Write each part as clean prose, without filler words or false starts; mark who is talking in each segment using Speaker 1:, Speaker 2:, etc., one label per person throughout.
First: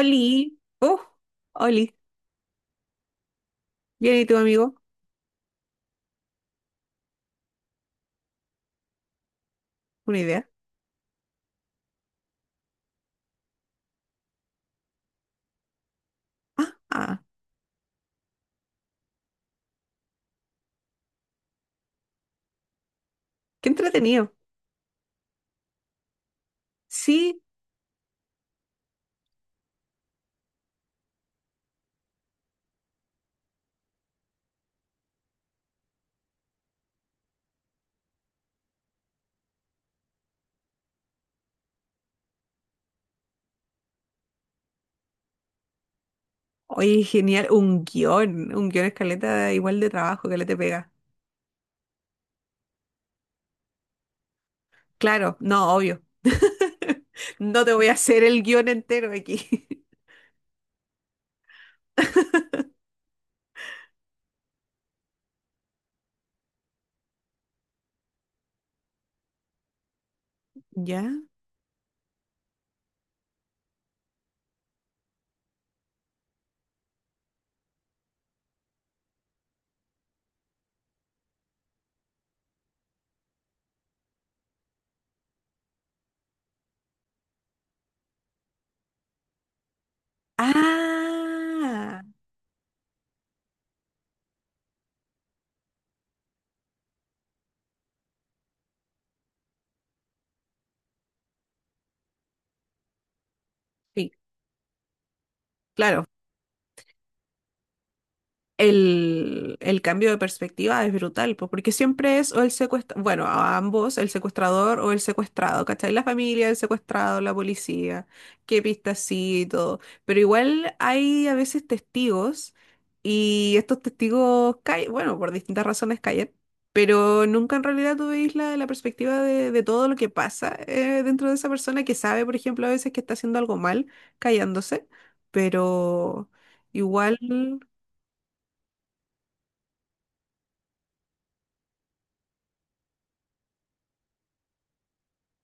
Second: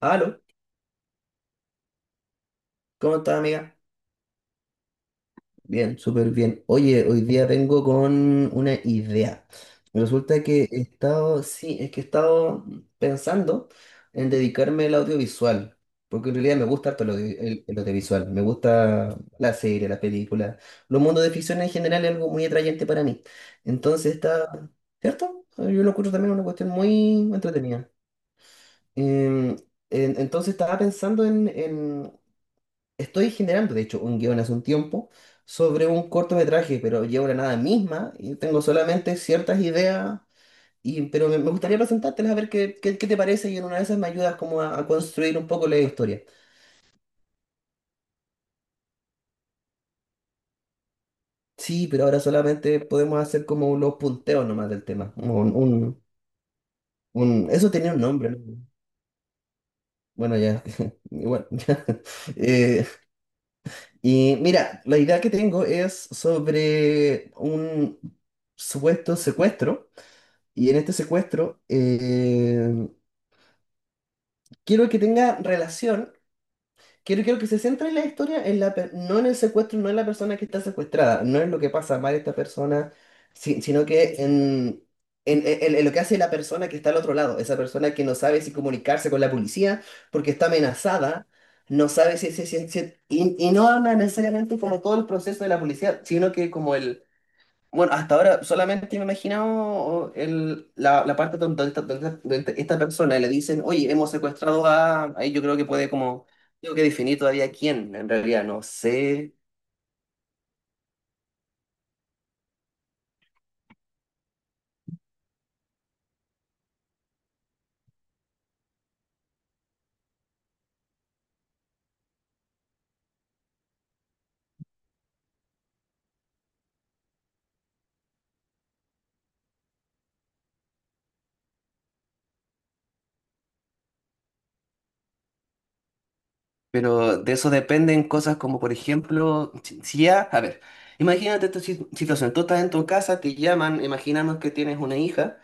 Speaker 1: Aló,
Speaker 2: oh, Oli,
Speaker 1: ¿cómo estás, amiga?
Speaker 2: bien ¿y tu amigo?
Speaker 1: Bien, súper bien. Oye, hoy día vengo con una idea.
Speaker 2: Una
Speaker 1: Resulta
Speaker 2: idea.
Speaker 1: que he estado, sí, es que he estado pensando en dedicarme al audiovisual, porque en realidad me
Speaker 2: Ah,
Speaker 1: gusta harto el,
Speaker 2: ah,
Speaker 1: audio- el- el audiovisual, me gusta la serie, la película, los mundos de ficción en general es algo muy atrayente para mí.
Speaker 2: Qué
Speaker 1: Entonces
Speaker 2: entretenido.
Speaker 1: está, ¿cierto? Yo lo encuentro también una cuestión muy
Speaker 2: Sí,
Speaker 1: entretenida. Em, entonces estaba pensando en. Estoy generando, de hecho, un guión hace un tiempo sobre un cortometraje, pero llevo la nada misma y tengo solamente ciertas ideas, pero me gustaría presentártelas a ver qué te parece y en una de esas me ayudas como a construir un poco la historia.
Speaker 2: oye, genial, un guión escaleta igual de trabajo que le te pega.
Speaker 1: Sí, pero ahora solamente podemos hacer como los punteos nomás del tema.
Speaker 2: Claro, no, obvio. No
Speaker 1: Eso
Speaker 2: te voy a
Speaker 1: tenía un
Speaker 2: hacer
Speaker 1: nombre,
Speaker 2: el
Speaker 1: ¿no?
Speaker 2: guión entero aquí.
Speaker 1: Bueno, ya, igual. Ya. Eh, y mira, la idea que tengo es sobre un supuesto secuestro. Y en este
Speaker 2: ¿Ya?
Speaker 1: secuestro, quiero que tenga relación, quiero que se centre en la historia, no en el secuestro, no en la persona que está secuestrada, no en lo que pasa mal esta persona, sino que en lo que hace la persona que está al otro lado, esa persona que no sabe si comunicarse con la policía porque está amenazada, no
Speaker 2: Ah,
Speaker 1: sabe si y no habla necesariamente como todo el proceso de la policía, sino que como el bueno, hasta ahora solamente me he imaginado oh, la parte donde, esta- donde, esta donde esta persona le dicen, oye, hemos
Speaker 2: sí,
Speaker 1: secuestrado a. Ahí yo creo que puede
Speaker 2: claro.
Speaker 1: como. Tengo que definir todavía quién, en realidad, no sé.
Speaker 2: El cambio de perspectiva es brutal, po, porque siempre es o el secuestrador, bueno, a ambos, el secuestrador o el secuestrado, ¿cachai? La familia, el secuestrado, la policía, qué pistas sí y todo. Pero igual hay a veces testigos y estos testigos caen, bueno, por distintas razones caen. Pero nunca en realidad tú veis la, la perspectiva de todo lo que pasa dentro de esa persona que sabe, por ejemplo, a veces que está haciendo algo mal, callándose, pero igual...
Speaker 1: Pero de eso dependen cosas como, por ejemplo, si ya. A ver, imagínate esta situación. Tú estás en tu casa, te llaman, imaginamos que tienes una hija,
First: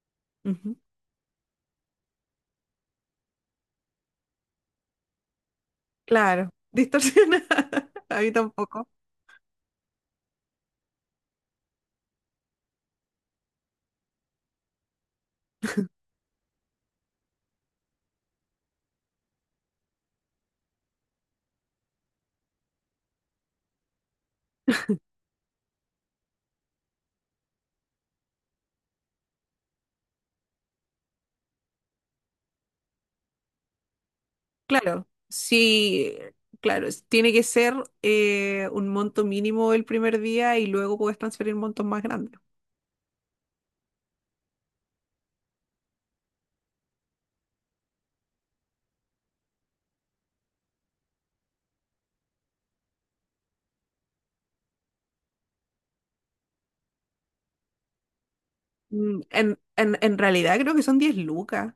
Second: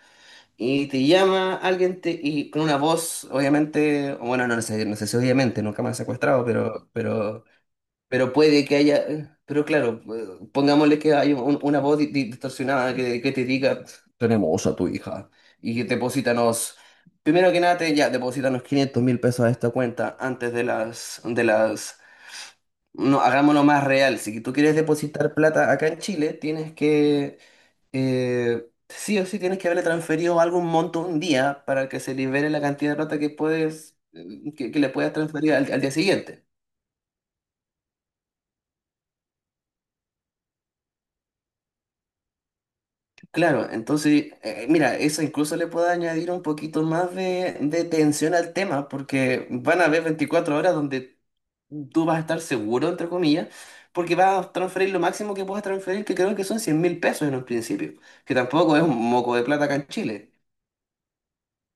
Speaker 2: Ujú.
Speaker 1: y te llama alguien te, y con una voz, obviamente, bueno, no sé, no sé si obviamente, nunca me han secuestrado,
Speaker 2: Claro,
Speaker 1: pero... pero.
Speaker 2: distorsionada. A mí
Speaker 1: Pero puede que
Speaker 2: tampoco.
Speaker 1: haya, pero claro, pongámosle que hay una voz distorsionada que te diga, tenemos a tu hija y deposítanos, primero que nada, te- ya, deposítanos 500.000 pesos a esta cuenta antes de las, no, hagámoslo más real, si tú quieres depositar plata acá en Chile, tienes que, sí o sí, tienes que haberle transferido algún monto un día para que se libere la cantidad de plata que puedes, que le
Speaker 2: Claro,
Speaker 1: puedas transferir al al día
Speaker 2: sí,
Speaker 1: siguiente.
Speaker 2: claro, es- tiene que ser un monto mínimo el primer día y luego puedes transferir montos más grandes.
Speaker 1: Claro, entonces, mira, eso incluso le puede añadir un poquito más de tensión al tema, porque van a haber 24 horas donde tú vas a estar seguro, entre comillas, porque vas a transferir lo máximo que puedas transferir, que creo que son 100 mil pesos en un principio, que tampoco es un
Speaker 2: Mm,
Speaker 1: moco de
Speaker 2: en,
Speaker 1: plata acá en
Speaker 2: en
Speaker 1: Chile.
Speaker 2: realidad creo que son 10 lucas.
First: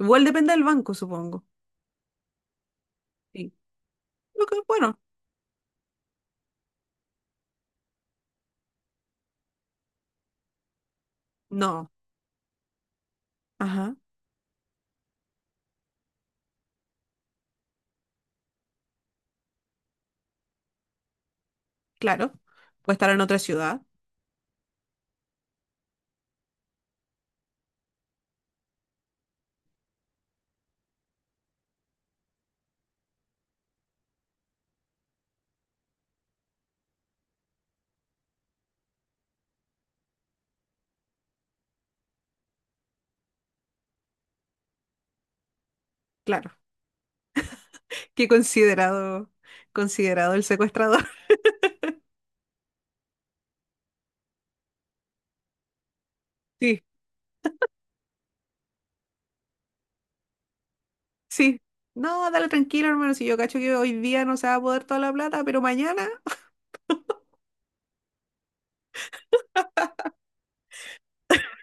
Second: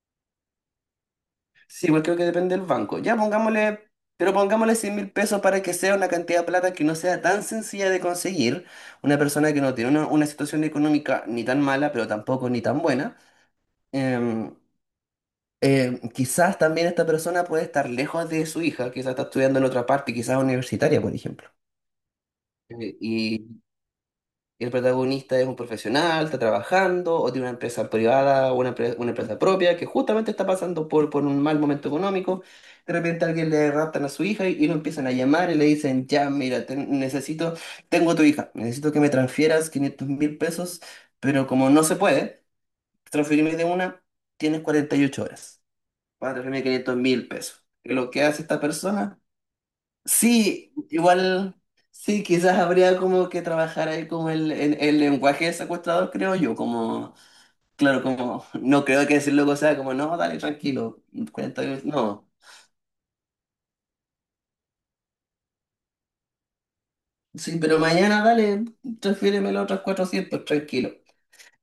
Speaker 2: Igual depende del banco, supongo.
Speaker 1: Sí, igual creo que depende del banco. Ya
Speaker 2: Sí.
Speaker 1: pongámosle, pero
Speaker 2: Lo que-
Speaker 1: pongámosle 100
Speaker 2: bueno,
Speaker 1: mil pesos para que sea una cantidad de plata que no sea tan sencilla de conseguir, una persona que no tiene una situación económica ni tan
Speaker 2: no.
Speaker 1: mala, pero tampoco ni tan buena.
Speaker 2: Ajá,
Speaker 1: Em, Quizás también esta persona puede estar lejos de su hija, quizás está estudiando en otra parte, quizás universitaria, por ejemplo.
Speaker 2: claro. Puede estar en otra
Speaker 1: Y
Speaker 2: ciudad,
Speaker 1: el protagonista es un profesional, está trabajando, o tiene una empresa privada, o una, una empresa propia, que justamente está pasando por un mal momento económico. De repente alguien le raptan a su hija y lo empiezan a llamar y le dicen, ya, mira, te- necesito, tengo a tu hija, necesito que me transfieras 500.000 pesos, pero como no se puede transferirme de una, tienes 48 horas.
Speaker 2: claro.
Speaker 1: 4.500 mil pesos. Y lo que
Speaker 2: Qué
Speaker 1: hace esta persona,
Speaker 2: considerado, considerado el
Speaker 1: sí,
Speaker 2: secuestrador.
Speaker 1: igual, sí, quizás habría como que trabajar ahí como el, el lenguaje del secuestrador, creo yo,
Speaker 2: Sí,
Speaker 1: como, claro, como, no creo que decirlo o sea como, no, dale, tranquilo,
Speaker 2: sí.
Speaker 1: 40 mil, no.
Speaker 2: No, dale tranquilo, hermano. Si yo cacho que hoy día no se va a poder toda la plata, pero mañana.
Speaker 1: Sí, pero mañana dale, transfiéremelo otros 400 tranquilo.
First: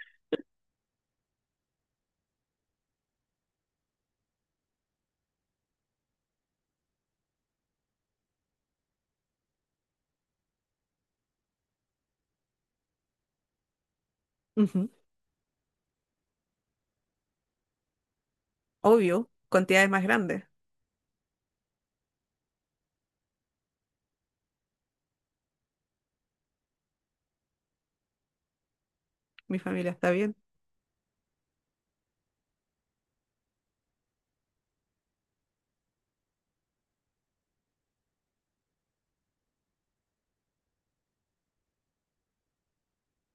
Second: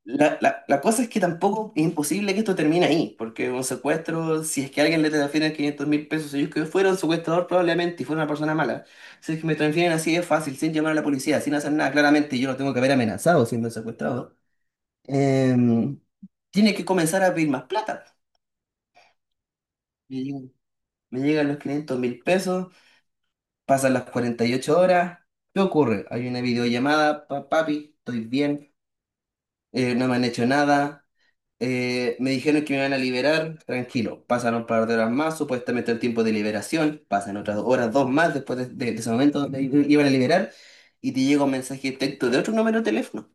Speaker 1: La cosa es que tampoco es imposible que esto termine ahí, porque un secuestro, si es que alguien le transfieren 500.000 pesos, ellos que fueron secuestrador probablemente y fuera una persona mala, si es que me transfieren así es fácil, sin llamar a la policía, sin hacer nada, claramente yo lo tengo que haber amenazado siendo secuestrado,
Speaker 2: Ujú.
Speaker 1: em, tiene que comenzar a pedir más plata.
Speaker 2: Obvio, cantidades más
Speaker 1: Me
Speaker 2: grandes.
Speaker 1: llegan, me llegan los 500.000 pesos, pasan las 48 horas, ¿qué ocurre? Hay una videollamada, "Pa- papi, estoy bien,
Speaker 2: Mi familia
Speaker 1: no
Speaker 2: está
Speaker 1: me han
Speaker 2: bien.
Speaker 1: hecho nada. Me dijeron que me van a liberar, tranquilo". Pasan un par de horas más, supuestamente el tiempo de liberación. Pasan otras horas, dos más después de, de ese momento donde iban a liberar. Y te llega un mensaje de texto de otro número de teléfono.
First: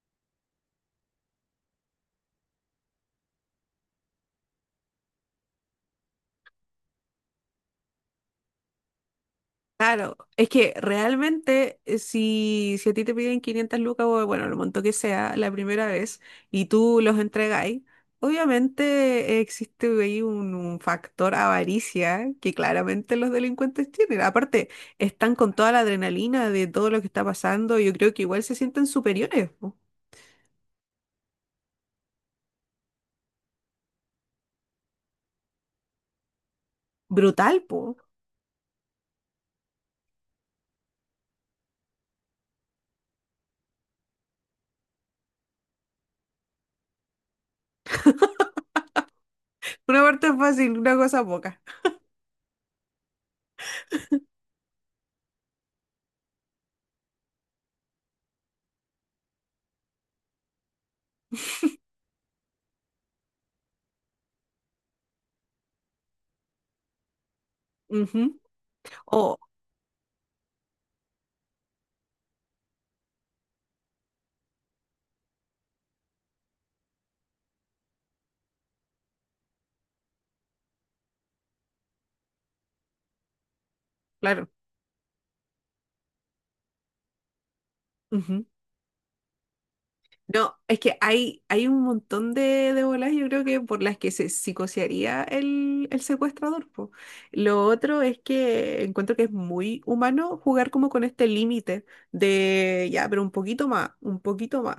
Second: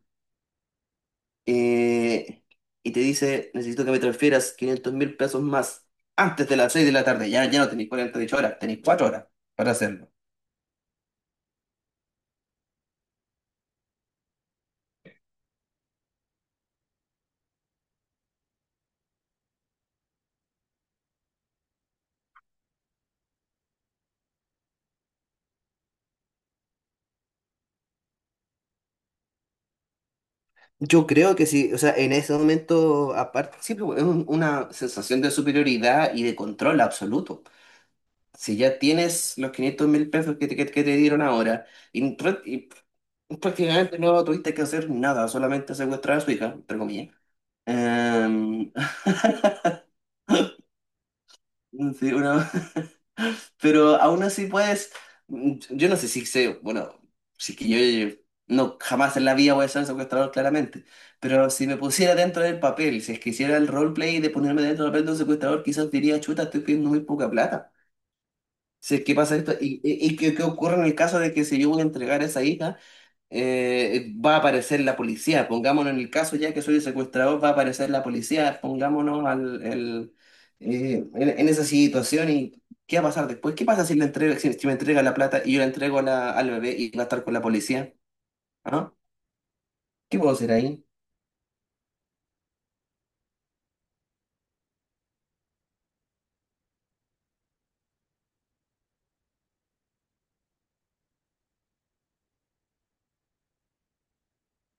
Speaker 1: eh, y te dice, necesito que me transfieras 500 mil pesos más antes de las 6 de la tarde. Ya, ya no tenéis 48 horas, tenéis 4 horas para hacerlo.
Speaker 2: Claro, es que realmente si, si a ti te piden 500 lucas o bueno, lo monto que sea la primera vez y tú los entregáis, obviamente existe ahí un factor avaricia que claramente los delincuentes tienen. Aparte, están con toda la adrenalina de todo lo que está pasando. Yo creo que igual se sienten superiores, po.
Speaker 1: Yo creo que sí, o sea, en ese momento, aparte, siempre es una sensación de superioridad y de control absoluto.
Speaker 2: Brutal, po.
Speaker 1: Si ya tienes los 500.000 pesos que te, que te dieron ahora y, prácticamente no tuviste que hacer nada, solamente secuestrar a su hija, entre comillas. Em,
Speaker 2: Una parte es fácil, una cosa poca.
Speaker 1: sí, una- Pero aún así puedes, mm, yo no sé si sé, bueno, si es que yo, no, jamás en la vida voy a ser secuestrador claramente, pero si me pusiera dentro del papel, si es que hiciera el roleplay de ponerme dentro del papel de un secuestrador, quizás diría, chuta, estoy pidiendo muy poca plata.
Speaker 2: Ujú.
Speaker 1: Si es que
Speaker 2: Oh,
Speaker 1: pasa esto, y qué, qué ocurre en el caso de que si yo voy a entregar a esa hija, va a aparecer la policía? Pongámonos en el caso ya que soy el secuestrador, va a aparecer la policía, pongámonos al, el, en esa situación. ¿Y qué va a pasar después? ¿Qué pasa si, le entrega,
Speaker 2: claro.
Speaker 1: si, si me entrega la plata y yo la entrego a la- al bebé y va a estar con la policía?
Speaker 2: Ujú.
Speaker 1: ¿Ah? ¿Qué puedo hacer
Speaker 2: No, es
Speaker 1: ahí?
Speaker 2: que hay un montón de bolas, yo creo que por las que se psicosearía el secuestrador, po. Lo otro es que encuentro que es muy humano jugar como con este límite de ya, pero un poquito más,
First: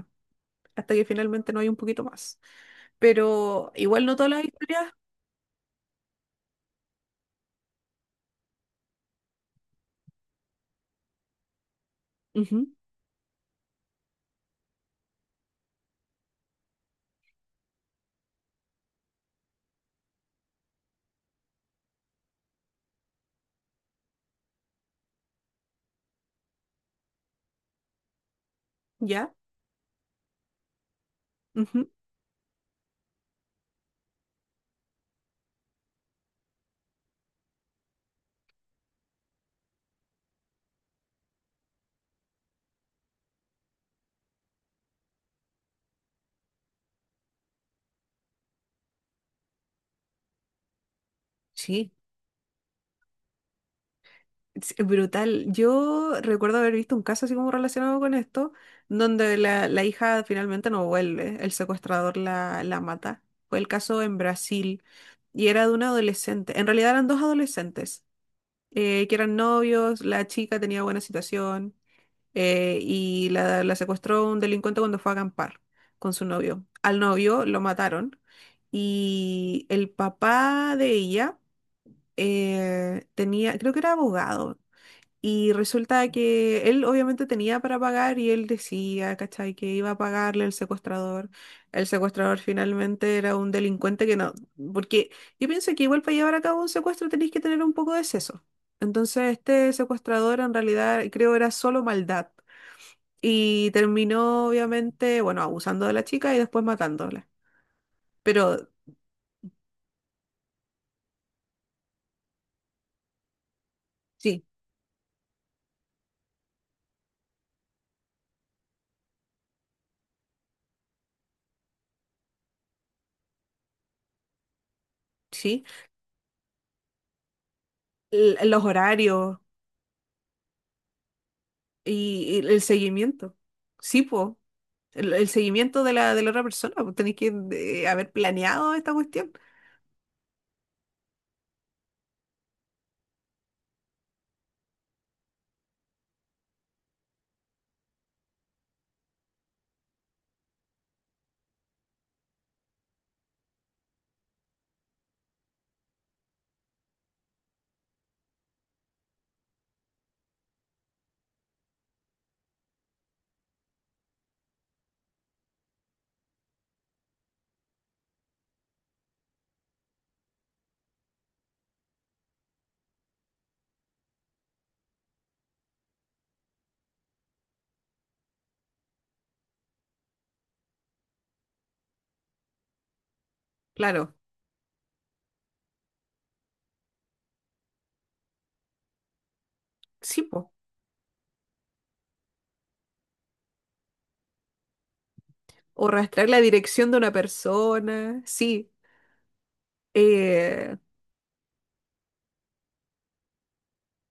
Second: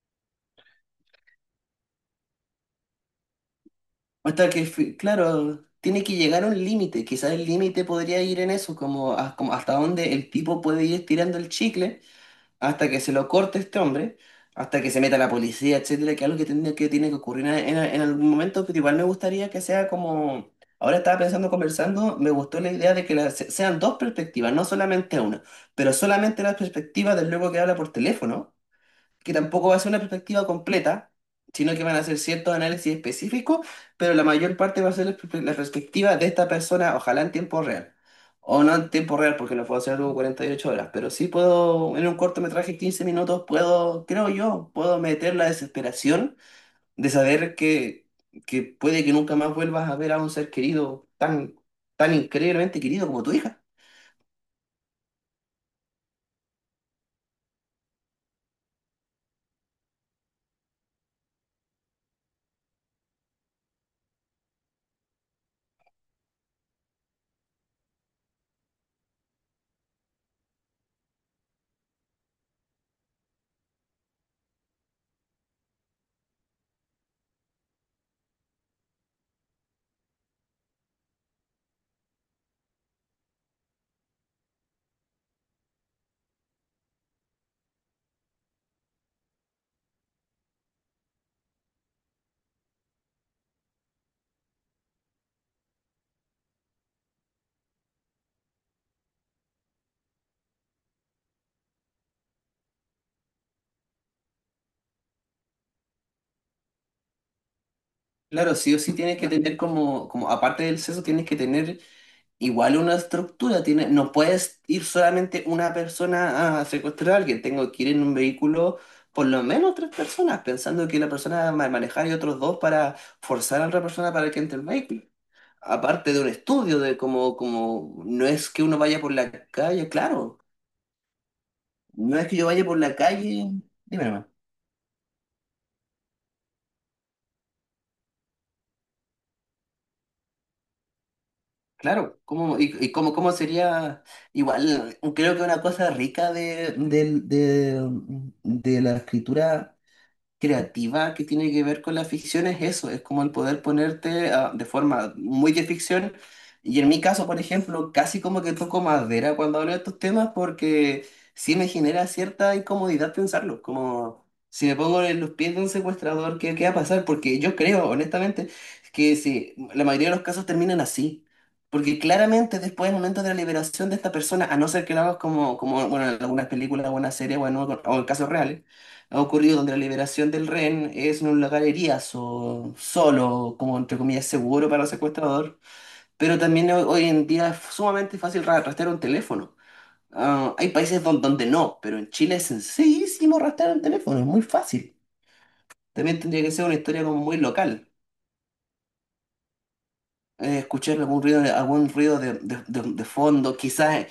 Speaker 2: hasta que finalmente no hay un poquito más. Pero igual no todas las
Speaker 1: Hasta que,
Speaker 2: historias,
Speaker 1: claro, tiene que llegar a un límite, quizás el límite podría ir en eso, como, como hasta dónde el tipo puede ir tirando el chicle
Speaker 2: ujú,
Speaker 1: hasta que se lo corte este hombre, hasta que se meta la policía, etcétera, que algo que tiene que, tiene que ocurrir en, en algún momento, pero igual me gustaría que sea como, ahora estaba pensando, conversando, me gustó la idea de que sean dos perspectivas, no solamente una, pero solamente la perspectiva del luego que habla por teléfono,
Speaker 2: ya,
Speaker 1: que tampoco va a ser una perspectiva completa, sino que
Speaker 2: ujú,
Speaker 1: van a ser ciertos análisis específicos, pero la mayor parte va a ser la perspectiva de esta persona, ojalá en tiempo real. O no en tiempo real, porque no puedo hacer algo 48 horas, pero sí puedo, en un cortometraje de 15 minutos, puedo, creo yo, puedo meter la desesperación de saber que puede que nunca más vuelvas a ver a un ser querido tan,
Speaker 2: sí.
Speaker 1: tan increíblemente querido como tu hija.
Speaker 2: Es brutal. Yo recuerdo haber visto un caso así como relacionado con esto, donde la hija finalmente no vuelve, el secuestrador la, la mata. Fue el caso en Brasil y era de una adolescente. En realidad eran dos adolescentes que eran novios, la chica tenía buena situación y la secuestró un delincuente cuando fue a acampar con su novio. Al novio lo mataron y el papá de ella tenía, creo que era abogado y resulta que él obviamente tenía para pagar y él decía, ¿cachai? Que iba a pagarle al secuestrador. El secuestrador finalmente era un delincuente que no, porque yo pienso que igual para llevar a cabo un secuestro tenéis que tener un poco de seso. Entonces este secuestrador en realidad creo era solo maldad. Y terminó obviamente, bueno, abusando de la chica y después matándola.
Speaker 1: Claro,
Speaker 2: Pero
Speaker 1: sí o sí tienes que tener como, como aparte del sexo, tienes que tener. Igual una estructura tiene, no
Speaker 2: sí,
Speaker 1: puedes ir solamente una persona a secuestrar a alguien, tengo que ir en un vehículo por lo menos 3 personas, pensando que la persona va a manejar y otros dos para forzar a otra persona para que entre el vehículo.
Speaker 2: sí,
Speaker 1: Aparte de un estudio de cómo, como no
Speaker 2: l-
Speaker 1: es
Speaker 2: los
Speaker 1: que uno vaya por
Speaker 2: horarios
Speaker 1: la calle, claro, no es que
Speaker 2: y
Speaker 1: yo
Speaker 2: el
Speaker 1: vaya por la
Speaker 2: seguimiento.
Speaker 1: calle,
Speaker 2: Sí,
Speaker 1: dime nomás,
Speaker 2: pues. El seguimiento de la otra persona, pues tenéis que haber planeado esta cuestión.
Speaker 1: claro, ¿cómo, y cómo, cómo sería igual? Creo que una cosa rica de, de la escritura creativa que tiene que ver con la ficción es eso, es como el poder ponerte ah, de forma muy de ficción. Y en mi caso, por ejemplo, casi como que toco madera cuando hablo de estos temas, porque sí me genera cierta incomodidad pensarlo, como si me pongo en los pies de un secuestrador, ¿qué, qué va a pasar? Porque yo creo, honestamente, que sí, la mayoría de los casos terminan así. Porque claramente después del momento de la liberación de esta persona, a no ser que lo hagas como, como bueno, en algunas películas o en series o en casos reales, ha ocurrido donde la liberación del rehén es en un lugar eriazo, solo, como entre
Speaker 2: Claro,
Speaker 1: comillas seguro para el secuestrador, pero también hoy en día es sumamente fácil rastrear un teléfono.
Speaker 2: sí, pues.
Speaker 1: Ah, hay países donde no, pero en Chile es sencillísimo rastrear un teléfono, es muy fácil.
Speaker 2: O
Speaker 1: También
Speaker 2: rastrear la
Speaker 1: tendría que ser una
Speaker 2: dirección de
Speaker 1: historia
Speaker 2: una
Speaker 1: como muy local.
Speaker 2: persona, sí. eh,
Speaker 1: Escuchar algún ruido de, de fondo, quizás.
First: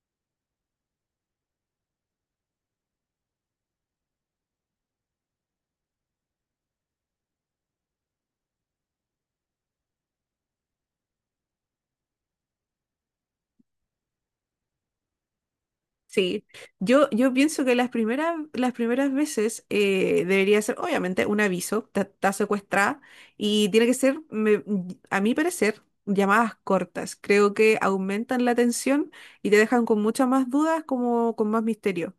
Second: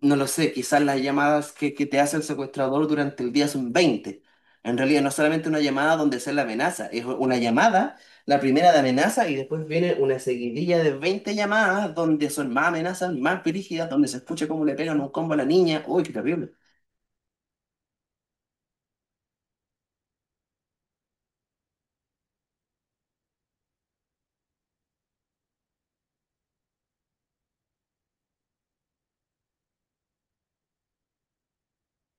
Speaker 1: No lo sé, quizás las llamadas que te hace el secuestrador durante el día son 20. En realidad no es solamente una llamada donde se la amenaza, es una llamada, la primera de amenaza, y después viene una seguidilla de 20 llamadas donde son más amenazas, más brígidas, donde se escucha cómo le pegan un combo a la niña. Uy, qué
Speaker 2: sí.
Speaker 1: terrible.
Speaker 2: Yo pienso que las primeras veces debería ser, obviamente, un aviso, está está secuestrada, y tiene que ser, me- a mi parecer, llamadas cortas. Creo que aumentan la tensión y te dejan con muchas más dudas, como con más misterio.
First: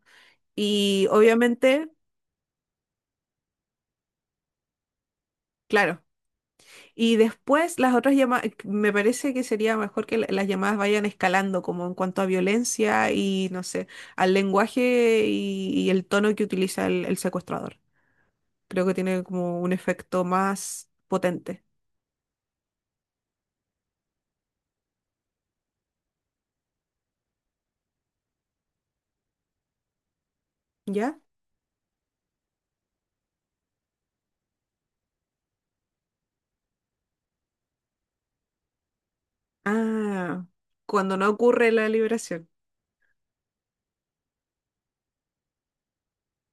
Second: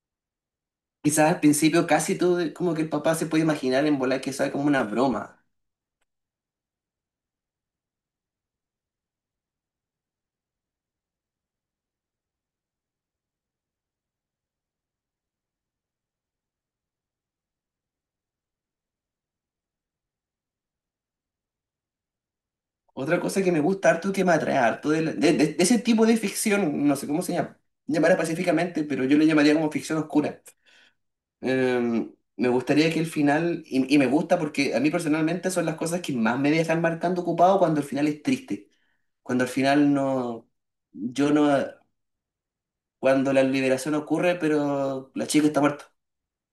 Speaker 2: Y
Speaker 1: Quizás al principio
Speaker 2: obviamente,
Speaker 1: casi todo, como que el papá se puede imaginar en volar que sea como una broma.
Speaker 2: claro. Y después las otras llamadas, me parece que sería mejor que la- las llamadas vayan escalando como en cuanto a violencia y, no sé, al lenguaje y el tono que utiliza el secuestrador. Creo que tiene como un efecto más potente.
Speaker 1: Otra cosa que me gusta harto, que me atrae harto de, de ese tipo de ficción, no sé cómo se llama, llamará pacíficamente, pero yo le llamaría como ficción oscura.
Speaker 2: ¿Ya?
Speaker 1: Eh, Me gustaría que el final, y me gusta porque a mí personalmente son las cosas que más me dejan marcando ocupado cuando el final es triste, cuando al final
Speaker 2: Ah,
Speaker 1: no,
Speaker 2: cuando no
Speaker 1: yo no,
Speaker 2: ocurre la liberación.
Speaker 1: cuando la liberación ocurre, pero la chica está muerta,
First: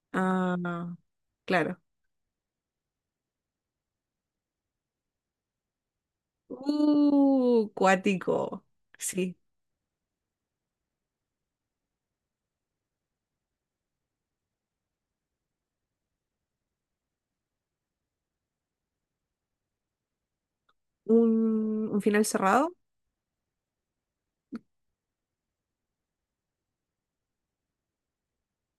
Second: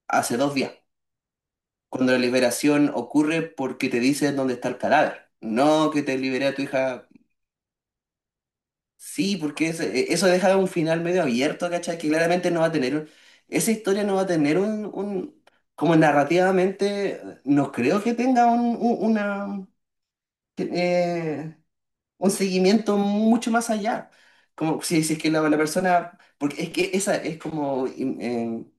Speaker 1: hace dos
Speaker 2: Ah,
Speaker 1: días,
Speaker 2: no, claro.
Speaker 1: cuando la liberación ocurre porque te dicen dónde está el cadáver, no que te liberé a tu hija.
Speaker 2: Cuático. Sí.
Speaker 1: Sí, porque eso, e, eso deja un final medio abierto, ¿cachai? Que claramente no va a tener un-, esa historia no va a tener un- como narrativamente, no creo que tenga un- una, eh,
Speaker 2: Un final
Speaker 1: un
Speaker 2: cerrado.
Speaker 1: seguimiento mucho más allá. Como si, si es que la persona, porque es que esa es como,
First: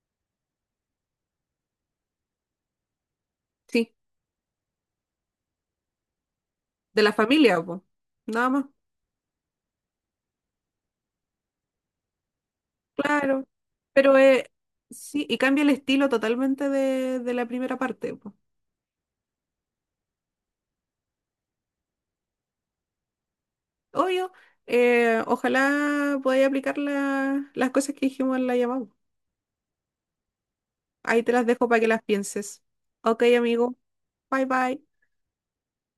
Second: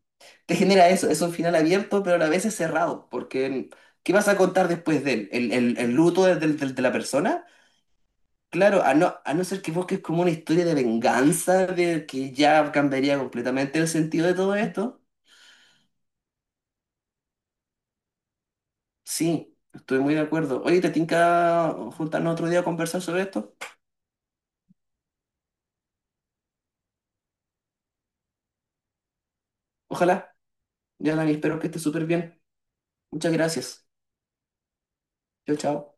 Speaker 1: te genera eso, es un final abierto, pero a la vez es cerrado, porque
Speaker 2: Sí.
Speaker 1: ¿qué vas a contar después de él? ¿El, el luto del- del- del- de la
Speaker 2: De la
Speaker 1: persona?
Speaker 2: familia, po. Nada más.
Speaker 1: Claro, a no ser que busques como una historia de venganza, de que ya cambiaría
Speaker 2: Claro,
Speaker 1: completamente el
Speaker 2: pero
Speaker 1: sentido de todo esto.
Speaker 2: sí, y cambia el estilo totalmente de la primera parte, po.
Speaker 1: Sí, estoy muy de acuerdo. Oye, ¿te tinca juntarnos otro día a conversar sobre esto?
Speaker 2: Obvio, ojalá podáis aplicar la- las cosas que dijimos en la llamada.
Speaker 1: Ojalá. Ya,
Speaker 2: Ahí
Speaker 1: Dani,
Speaker 2: te las
Speaker 1: espero que
Speaker 2: dejo para
Speaker 1: estés
Speaker 2: que las
Speaker 1: súper bien.
Speaker 2: pienses. Ok,
Speaker 1: Muchas
Speaker 2: amigo,
Speaker 1: gracias.
Speaker 2: bye bye.
Speaker 1: Chao, chao.